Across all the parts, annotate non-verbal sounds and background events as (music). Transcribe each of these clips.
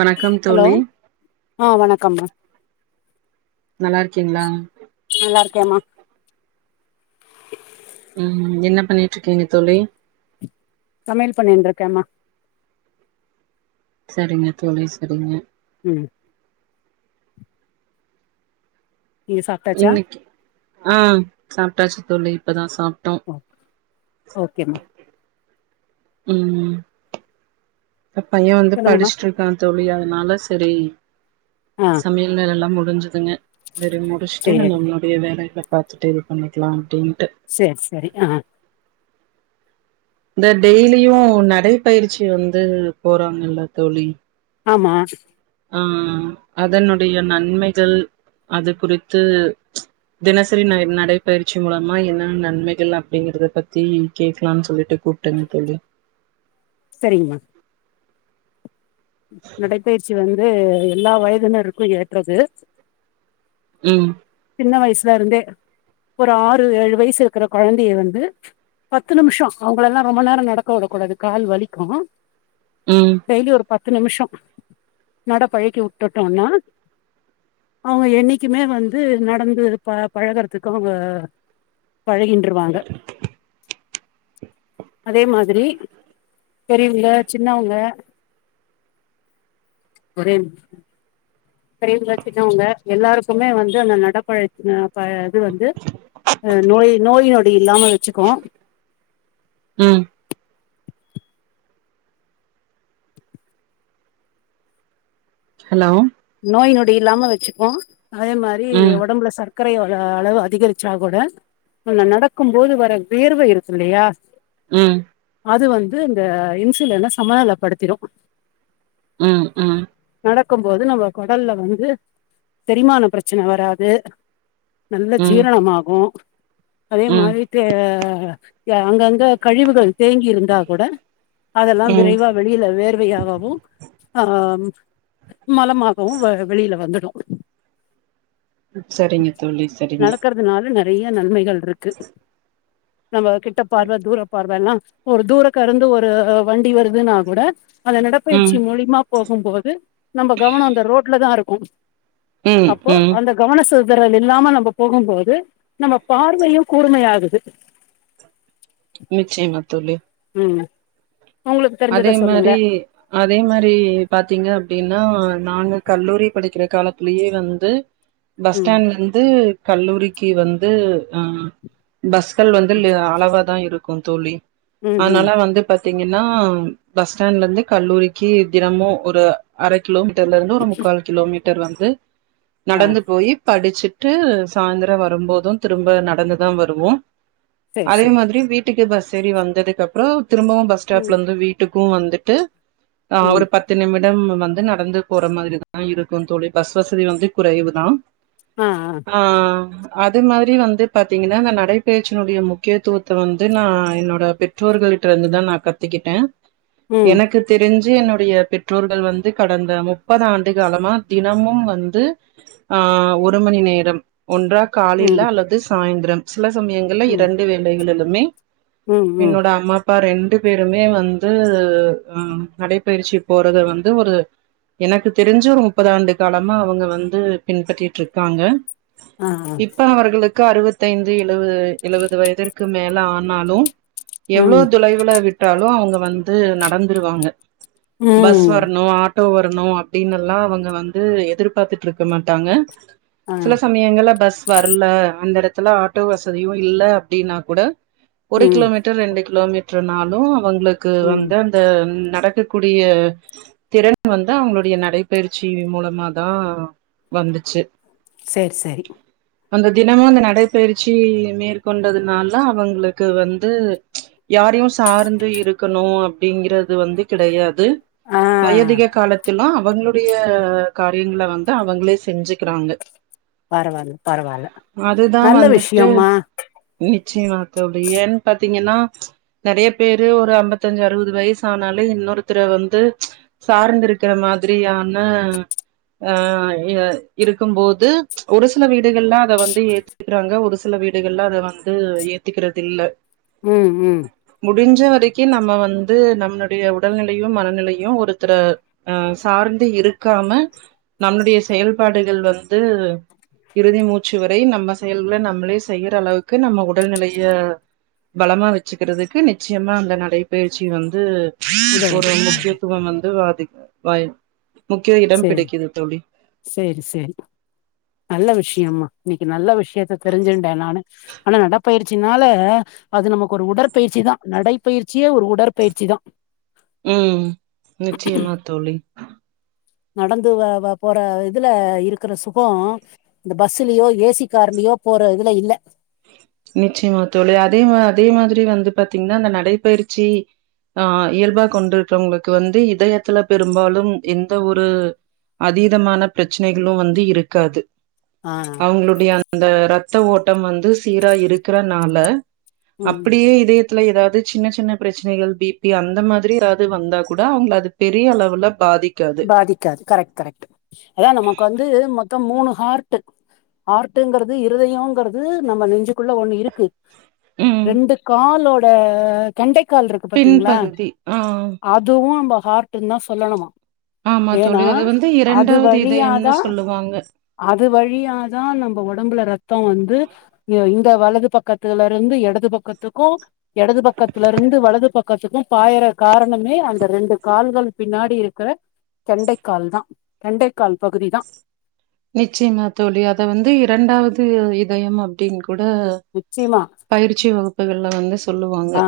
வணக்கம் தோலி ஆஹ் வணக்கம்மா நல்லா இருக்கீங்களா நல்லா இருக்கேமா உம் என்ன பண்ணிட்டு இருக்கீங்க தோழி சமையல் பண்ணின்டு இருக்கேம்மா சரிங்க தோழி சரிங்க உம் நீங்க சாப்ட்டாச்சா இன்னைக்கு ஆஹ் சாப்பிட்டாச்சு தோழி இப்பதான் சா ஓகேமா உம் அ பையன் வந்து சொல்லுங்கம்மா படிச்சிட்டு இருக்கான் தோழி அதனால சரி ஆ சமையல்ல எல்லாம் முடிய புரிஞ்சிதுங்க சரி முடிச்சுட்டு சேரி நம்ளோடைய வேலய பார் பாத்துட்டு இது பண்ணிக்கலாம் அப்டின்னு சேரி சேரி ஆஹ் இந்தா டெய்லியும் நடைப்பயிற்சி வந்து போறாங்கல்ல தோழி ஆமா ஆ அதனுடைய நன்மைகள் அது குறித்து தினசரி ந நடைப்பயிற்சி மூலமா என்ன நன்மைகள் அப்டிங்கறத பத்தி கேக்கலான்னு சொல்லிட்டு கூப்ட்டேங்க தோழி சரிங்கமா நடைப்பயிருச்சி வந்து வந்து எல்லா வயதினருக்கும் ஏற்றது ம் சின்ன வயசுல இருந்தே ஒரு ஆறு ஏழு வயசு இருக்கிற கொழந்தைய வந்து பத்து நிமிஷம் அவங்கள எல்லாம் ரொம்ப நேரம் நடக்க வுடக் கூடாது கால் வலிக்கும் ம் பத்து நிமிஷம் நட பழகி வுட்டுட்டோம்னா அவுங்க என்னைக்குமே வந்து நடந்து ப பழகுறதுக்கும அவங்க பழகின்றுவாங்க அதே மாரி பெரியவங்க சின்னவங்க ஒரே நிமிஷம் பெரியவங்க சின்னவங்க எல்லாருக்குமே வந்து அந்த நடப்பழத்த இது வந்து அ நோய் நோய் நொடி இல்லாம வச்சுக்கும் ம் ஹலோ நோய் நொடி இல்லாம வச்சுக்கும் அதே மாரி ம், ஒடம்புல சத்து சக்கரையோட அளவு அதிகரிச்சா கூட நடக்கும் போது வர வேர்வை இருக்கு இல்லியா ம் அது வந்து இந்த இன்சுலின சமநெலப்படுத்திடும் ம் ம் நடக்கும் போது நம்ம கொடல்ல வந்து செரிமான பிரச்சன வராது நல்ல ம், ஜீரணமாகும் அதே ம், மாறிட்டு தே அங்கங்க கழிவுகள் தேங்கி இருந்தா கூட அதெல்லாம் ம். விரைவா வெளியில வேர்வையாகவும் ஆ மலமா இப்பவும் வெளியில வந்துடும் சரிங்க தோழி சரிங்க நடக்கிறதுனால நெறைய நன்மைகள் இருக்கு நம்ம கிட்ட பார்வ தூர பார்வல்லாம் ஒரு தூரக்கருந்து ஒரு வண்டி வருதுன்னா கூட அந்த ம், நடப்பயிற்சி மூலிமா போகும்போது நம்ம கவனம் தான் இருக்கும் ம், அப்போ ம். அந்த கவன சொ மு இல்லாம நம்ம போகும்போது நம்ம பார்வையும் கூர்மையாகுது நிச்சைமா தொல் உம் அதே மாதிரி அதே மாதிரி பாத்தீங்க அப்படின்னா நாங்க கல்லூரி படிக்கிற காலத்திலயே வந்து பஸ் ம் ஸ்டாண்ட்ல இருந்து கல்லூரிக்கு வந்து அஹ் பஸ்கள் வந்து அளவா தான் இருக்கு க்கும் தோழி ம் ம் அதனால வந்து பாதீ ன்னா பஸ் ஸ்டாண்ட்ல இருந்து கல்லூரிக்கு தினமும் ஒரு அரை கிலோமீ ல இருந்து ஒரு முக்கால் கிலோமீட்ட டர் வந்து ஆ நடந்து போய் படிச்சுட்டு சாய்ந்திரம் வரும்போதும் திரும்ப நடந்துதான் வருவோம் செரி அதே செரி மாதிரி வீட்டுக்கு பஸ் சரி வந்ததுக்கு அப்புறம் திரும்பவும் ம் பஸ்ஸ்டாப்லந்து வீட்டு க்கும் வந்துட்டு ஆஹ் ம் ஒரு பத்து நிமிட இடம் வந்து நடந்து போற மாதிரிதான் இருக்கும் தோழி பஸ் வசதி வந்து குறைவு தான் ஆ ஆ ஆஹ் அது மாதிரி வந்து பாத்தீங்கன்னா இந்த நடைபயிற்சியினுடைய முக்கியத்துவத்தை வந்து நான் என்னோட பெற்றோர்களிட்ட இருந்துதான் நான் கத்துக்கிட்டேன் ம் எனக்கு தெரிஞ்ச என்னுடைய பெற்றோர்கள் வந்து கடந்த முப்பது ஆண்டு காலமா தினமும் வந்து ஆஹ் ஒரு மணி நேரம் ஒன்றா கால யில ம் அல்லது சாயந்தரம் சில சமயங்கள்ல ம் இரண்டு வேலைகளிலுமே ம் ம் என்னோட அம்மா அப்பா ரெண்டு ரண்டு பேருமே வந்து அஹ் நடைப்பயிற்சி போறது வந்து ஒரு எனக்கு தெரிஞ்ச ஒரு முப்பது ஆண்டு காலமா அவங்க வந்து பின்பற்றிட்டு இருக்காங்க ஆ ஆ இப்ப அவர்களுக்கு அறுபத்தைந்து எழுபது வயதிற்கு மேல ஆனாலும் எவ்வளவு ம் தொலைவுல விட்டாலும் அவங்க வந்து நடந்துருவாங்க ம் பஸ்வருனும் ஆட் டோ வரணும் அப்படின்னு எல்லாம் அவங்க வந்து எதிர்பார்த்துட்டு இருக்க மாட்டாங்க ஆ சில சமயங்கள பஸ் வரல அந்த இடத்துல ஆட்டோ வசதியும் இல்லை அப்படின்னா கூட ஒரு ம் கிலோமீட்டர் ரெண்டு கிலோமீட்டர் னாலும் அவங்களுக்கு ம் வந்து அந்த நடக்கக்கூடிய திறன் வந்து அவங்களுடைய நடைபயிற்சி மூலமாதான் வந்துச்சு சரி சரி அந்த தினமும் அந்த நடைப்பயிற்சி மேற்கொண்டதுனால அவங்களுக்கு வந்து யாரையும் சார்ந்து இருக்கு இருக்கணும் அப்படிங்கறது வந்து கிடையாது ஆ வயதிக காலத்திலாம் அவங்களுடைய காரியங்களை வந்து அவங்களே செஞ்சுக்கிறாங்க பரவாயில்ல பரவாயில்ல நல்ல விஷயம்மா ஏன்ன பாத்தீங்கன்னா நிறைய பேரு ஒரு ஐம்பத்த பத்தஞ்சு அறுபது வயசு ஆனாலே இன்னொருத்தரை வந்து சார்ந்த இருக்கிற மாதிரியான அஹ் இருக்கும்போது ஒரு சில வீடுகள்லாம் அத வந்து ஏத்துக்கிறாங்க ஒரு சில வீடுகள்லாம் அத வந்து ஏத்துக்கிறது இல்லை உம் உம் நம்ம வந்து நம்மளுடைய உடல்நிலையும் மனநிலையும் ஒருத்தர அஹ் சார்ந்து இருக்காம நம்மளுடைய செயல்பாடுகள் வந்து இறுதி மூச்சு வரை நம்ம செயல்களை நம்மளே செய்யற அளவுக்கு நம்ம உடல்நிலைய பலமா வச்சுக்கிறதுக்கு நிச்சயமா அந்த நடைப்பயிற்சி வந்து ஒரு உதவுது ம் முக்கியத்துவம் வந்து பாதிக்கும் வாய சரி சரி சரி நல்ல விஷயமா நீ நல்ல விஷயம் கேற்று தெரிஞ்சுண்டேன் நானு ஆனா நடடைப்பயிற்சினால அது நமக்கு ஒரு உடற்பயிற்சி தான் நடைப்பயிற்சியே ஒரு உடற்பயிற்சி தான் உம் நிச்சயமா தோழி நடந்து போற இதுல இருக்கிற சுகம் இந்த பஸ்லயோ ஏசி கார்லயோ போற இதுல இல்ல நிச்சயமா தோழி அதே மாதிரி அதே மாதிரி வந்து பாாரத்தீங்கன்னா அந்த நடைபயிற்சி ஆஹ் இயல்பா கொண்டுருக்கவங்களுக்கு வந்து இதயத்துல பெரும்பாலும் எந்த ஒரு அதீதமான பிரச்சனைகளும் வந்து இருக்காது ஆ அவங்களுடைய அந்த ரத்த ஓட்டம் வந்து சீரா இருக்கறனால ம் அப்படியே இதே ஏதாவது சின்ன சின்ன பிரச்சனைகள் பிபி அந்த மாதிரி ஏதாவது வந்தா கூட அவங்கள அது பெரிய அளவுல பாதிக்காது. பாதிக்காது கரெக்ட் கரெக்ட் அதான் நமக்கு வந்து மொத்தம் மூணு ஹார் ஆர்ட்ங்கிறது இருதயம்ங்கிறது நம்ம நெஞ்சு ள்ள ஒண்ணு இருக்கு ம். ரெண்டு காலோட கண்டெக்ட் கால் இருக்கு பாாரத்தீங்களா பின்பகுதி. ஆ. அதுவும் நம்ப ஹார்ட் தாசொல்லணுமா ஆமா ஏன்னா தோழி. அத வந்து அது இதயம்னு வழியாதான் சொல்லுவாங்க. அது வழியாதான் நம்ம உடம்புல ரத் த்தம் வந்து இந்த வலது பக்கத்துல இருந்து இடது பக்கத்துக்கும் யெடது பக்கத்திலிருந்து வலது பக்க பக்கத்துக்கும் பாயற காரணமே அந்த ரெண்டு கால்கள் பின்னாடி இருக்கிற கெண்டைக்கால் தான் கெண்டைக்கால் பகுதி தான் நிச்சயமா தோழி அத வந்து இரண்டாவது இதயம் அப்படின் கூட நிச்சயமா பயிற்சி வகுப்புகள்ல வந்து சொல்லுவாங்க ஆ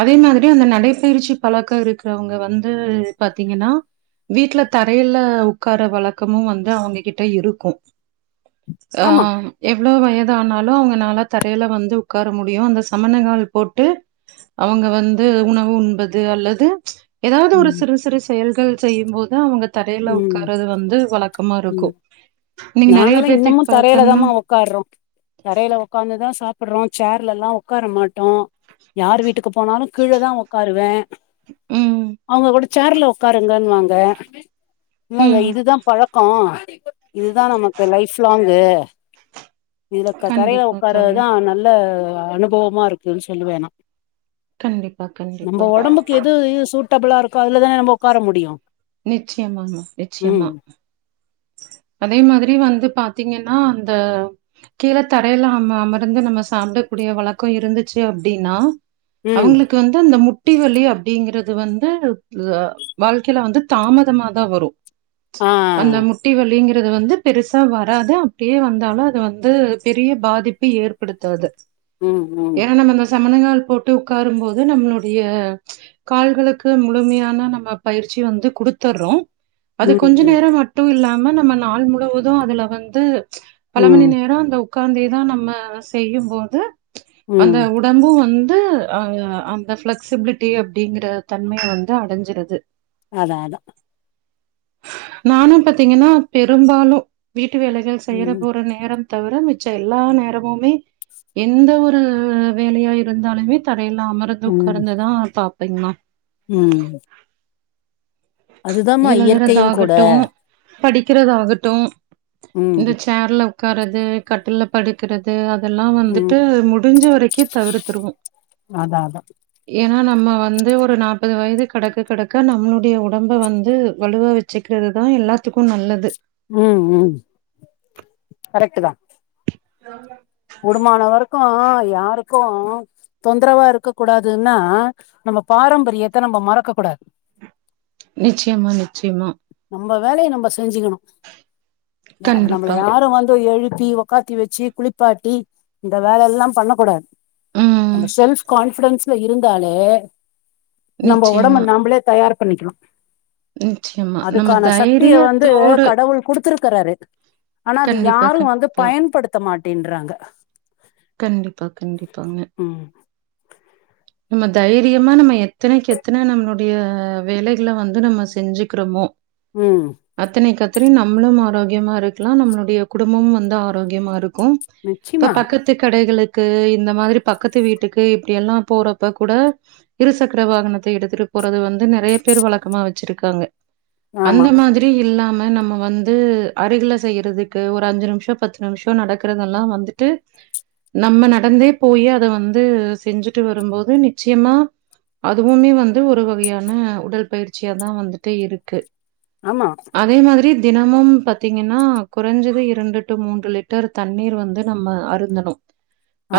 அதே மாதிரி அந்த நடைப்பயிற்சி பழக்கம் இருக்கிறவங்க வந்து பாத்தீங்கன்னா வீட்டுல தரையில உட்கார வழக்கமும் வந்து அவங்க கிட்ட இருக்கும் ஆமா ஆஹ் எவ்வளவு வய ஆனாலும் அவங்கனால தரையில வந்து உட்கார முடியும் அந்த சமனங் கால் போட்டு அவங்க வந்து உணவு உண்பது அது அல்லது ஏதாவது ஒரு ம் சிறு சிறு செயல் செய்யும் போது அவுங்க தரையில ம் உட்காரது வந்து வழக்க பக்கமா இருக்கும் நாங்களாம் பேத்துக்கு இன்னமும் தரையில பாத்தோம்னா தாம உக்காறோம் தரையில உக்கார்ந்துதான் சாப்ப சாப்படுறோம் சேர்ல எல்லாம் உட்கார மாட்டோம் யார் வீட்டுக்கு போனாலும் கீழே தான் உட்காருவேன் ம், அவங்க கூட சேர்ல உட்காருங்கன்னுவாங்க இல்லங்க ம். இதுதான் பழக்கம் (inaudible) (unintelligible) இதுல தரையில கண்டிப்பா தோழி. உட்காரதான் நல்ல அனுபவமா இருக்குன்னு சொல்லு வேணாம் கண்டிப்பா, கண்டிப்பா. நம்ம உடம்புக்கு எது சூட்டபிளா இருக்கும் அதுலதான நம உட்கார முடியும் நிச்சயமா ங்க நிச்சயமா அதே மாதிரி வந்து பாாரத்தீங்கன்னா அந்த கீழே தரையில அம அமர்ந்து நம்ம சாப்பிடக்கூடிய வழக்கம் இருந்துச்சு அப்படின்னா ம் அவங்களுக்கு வந்து அந்த மு குட்டி வலி அப்படிங்கறிறது வந்து வாழ்க்கையில வந்து தாமதமாதான் வரும் ஆ அந்த முட்டி வல்ல அப்படிங்கறிறது வந்து பெருசா வராது அப்படியே வந்தாலும் அது வந்து பெரிய பாதிப்பை ஏற்படுத்தாது உஹம் உம் ஏன்னா நம்ம அந்த சமணங்கால் போட்டு உட்காரும்போது நம்மளுடைய கால்களுக்கு முழுமையான நம்ம பயிற்சி வந்து கொடுத்துடுறோம் அது ம் கொஞ்ச ம் நேரம் மட்டும் இல்லாம ஆ நம்ம நாள் முழுவதும் அதுல வந்து பல மணி ம் நேரம் அந்த உட்காந்தி தான் நம்ம செய்யும்போது ம் அந்த உடம்பு வந்து வந்து அஹ அந்த பிளெக்சிபிலிட்டி அப்படிங்கற தன்மையை வந்து அடைஞ்சிருது அதான் அதான் நானும் பாத்தீங்கன்னா பெரும்பாலும் வீட வீட்டு வேலைகள் செய்யிற ம் போற நேரம் தவிர மிச்சம் எல்லா நேரமுமே எந்த ஒரு வேலையா இருந்தாலுமே த ல்லாம் அமர்ந்து உட்கார்ந்து தான் பா ப்பமா உம் அதுதமா இயற்கையும் கூட படிக்கிறத ஆாகட்டும் ம் இந்த சேர்ல க்கறது கட்டில் படுக்கறிறது இதெல்லாம் ம் வந்துட்டு முடிஞ்ச வரை க்கே தவிர்த்தருவோம் அதான் அதான் நம்ம வந்து ஒரு நாற்பது வயது கிடக்கு கிடக்க நம்மளுடைய உட உடம்ப வந்து வலுவா வச்சுக்கிறது தான் எல்லாத்துக்கும் நல்லது உம் உம் கரட்டு தான் ஆஹ இப்ப தொந்தரவா இருக்க கூடாதுன்னா நம்ம பாரம்பரியத்தை நம்ம மறக்க கூடாது. நிச்சயமா நிச்சயமா நம்ம வேலையை நம்ப செ செஞ்சுிக்கணும் நம்மள கண்டிப்பா. யாரும் வந்து எழு தி உக்காத்தி வச்சு குளி ப்பாட்டி இந்த வேல எல்லாம் பண்ணக்க கூடாது ம். நம்ம செல்ப் கான்பிடன்ஸ்ல இருந்தாலே நம்ம உடம்பு நிச்சயமா, நம்பமளே தயார் பண்ணிக்கலாம் நிச்சயமா. நம்ம அதுக்கான சக்திய வந்து தைரியத்தோடு கடவுள் குடுத்துருக்கு க்கரார ஆனா அது கண்டிப்பா, யாரும் வந்து கண்டிப்பா. பயன்படுத்த மாட் டின்றாங்க கண்டிப்பா கண்டிப்பாங்க ம் நம்ம தைரியமா நம்ம எத்தனைக்கு எத்தன நம்மளுடைய வேலைகளை வந்து நம்ம செஞ்சுிக்கிறோமோ உம் தெ நம்மளும் ஆரோக்கியமா இருக்கலாம் நம்மளுடைய குடும்பமம் வந்து ஆரோக்கியமா இருக்க க்கும் இப்ப நிச்சயமா பக்கத்து கடைக தூ இந்த மாரி பக்கத்து வீட்டுக்கு இப்படியல்லாம் போற அப்ப கூட இருசக்கர வாகனத்தை எடுத்துட்டு போறது வந்து நிறைய பேர் வழக்கமா வச்சிருக்காங்க ஆமா அந்த மாதிரி இல்லாம நம்ம வந்து அருகில செய்யறதுக்கு ஒரு அஞ்சு நிமிஷம் பத்து நிமிஷம் நடக்கறதெ எல்லாம் வந்துட்டு நம்ம நடந்தே போய் அதை வந்து செஞ்சுட்டு வரும்போது நிச்சயமா அதுவுமே வந்து ஒரு வகையான உடல் பயிற்சியாதான் வந்துட்டு இருக்கு ஆமா அதே மாதிரி தினமும் பார்த்திங்கன்னா குறைஞ்சது இரண்டு டு மூன்று லிட்டர் தண்ணீர் வந்து நம்ம அருந்தணும்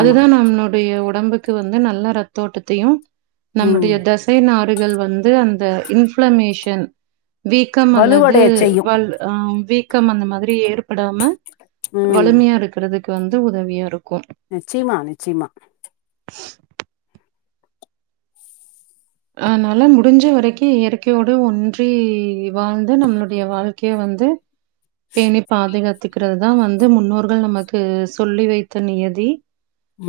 ஆமா நம்மனுடைய உ டம்புக்கு வந்து நல்ல ரத் தோட்டத்தையும் நம்மளுடைய ம் தசை நார் கள் வந்து அந்த இன்ஃப்ளமேஷன் வீக்கம் அல்லது வலுவடைய செய்யு வால் அஹ க்கம் அந்த மாதிரி ஏற்படாம ம் வலிமையா இருக்கிறது வந்து உதவியா இருக்கும் நிச்சயமா நிச்சயமா (inaudible) அதனால முடிஞ்ச வரைக்கும் இயற்கையோடு ஒன்றி வாழ்ந்து நம்மளுடைய வாழ்க்கைய வந்து பேணி பாதுகாத் கத்துக்கிறது தான் வந்து முன்னோர்கள் நமக்கு சொல்லி வைத்த நியதி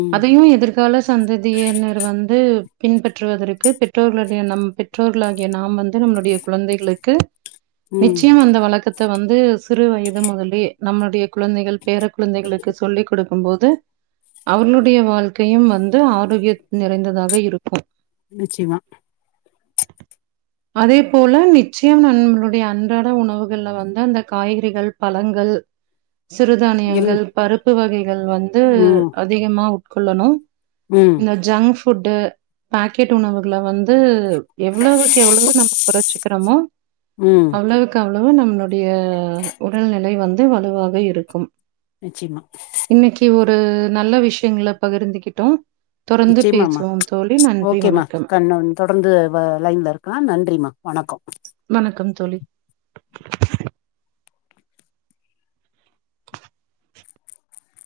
ம் அதையும் எதிர்கால சந்ததியினர் வந்து பின்பற்றுவதற்கு பெ ட்டோகலுடைய நம் பெற்றோர்களாகிய நாம் வந்து நம்மளுடைய குழந்தைகளுக்கு ம் நிச்சய அந்த வழக்க வந்து சிறு வயது மகலே நம்மளுடைய குழந்தைகள் பேர குழந்தைகளுக்கு சொல்லிக் கொடுக்கும் போது அவுங்ளுடைய வாழ்க்கையு வந்து ஆரோக்கிய நிறைந்ததாக இருக்கு நிச்சமா அதே போல நிச்சயம் ந நுடைய அன்றாட உணவுகள்ல வந்து அந்த காய்கறிகள் பழங்கள் எல் சிறுதானியங்கள் பருப்பு வகைகள் வந்து ம் அதிகமா கொள்ளணு ம் இந்த ஜங்க் ஃபுட்டு பக்கெட் உணவு ல வந்து எவ்வளவுக்கெவ்ளவு நம்ப குறச் க்கரமோ ம் அவ்வளவுகவ் நம்ப டைய உடல்நிலை வந் து வலுவவே இருக்கும் நிச்சமா து நல்ல விஷயங்கள பகிர்ந்துகிட்டோம் தொடர்ந்து நிச்சயமாம்மா பேசுவோம் தோழி நன்றி ஓகேம்மா வணக்கம் கண் தொடர்ந்து வ லைன்ல இருக்கலா நன்றிம்மா வணக்கம் வணக்கம் தோழி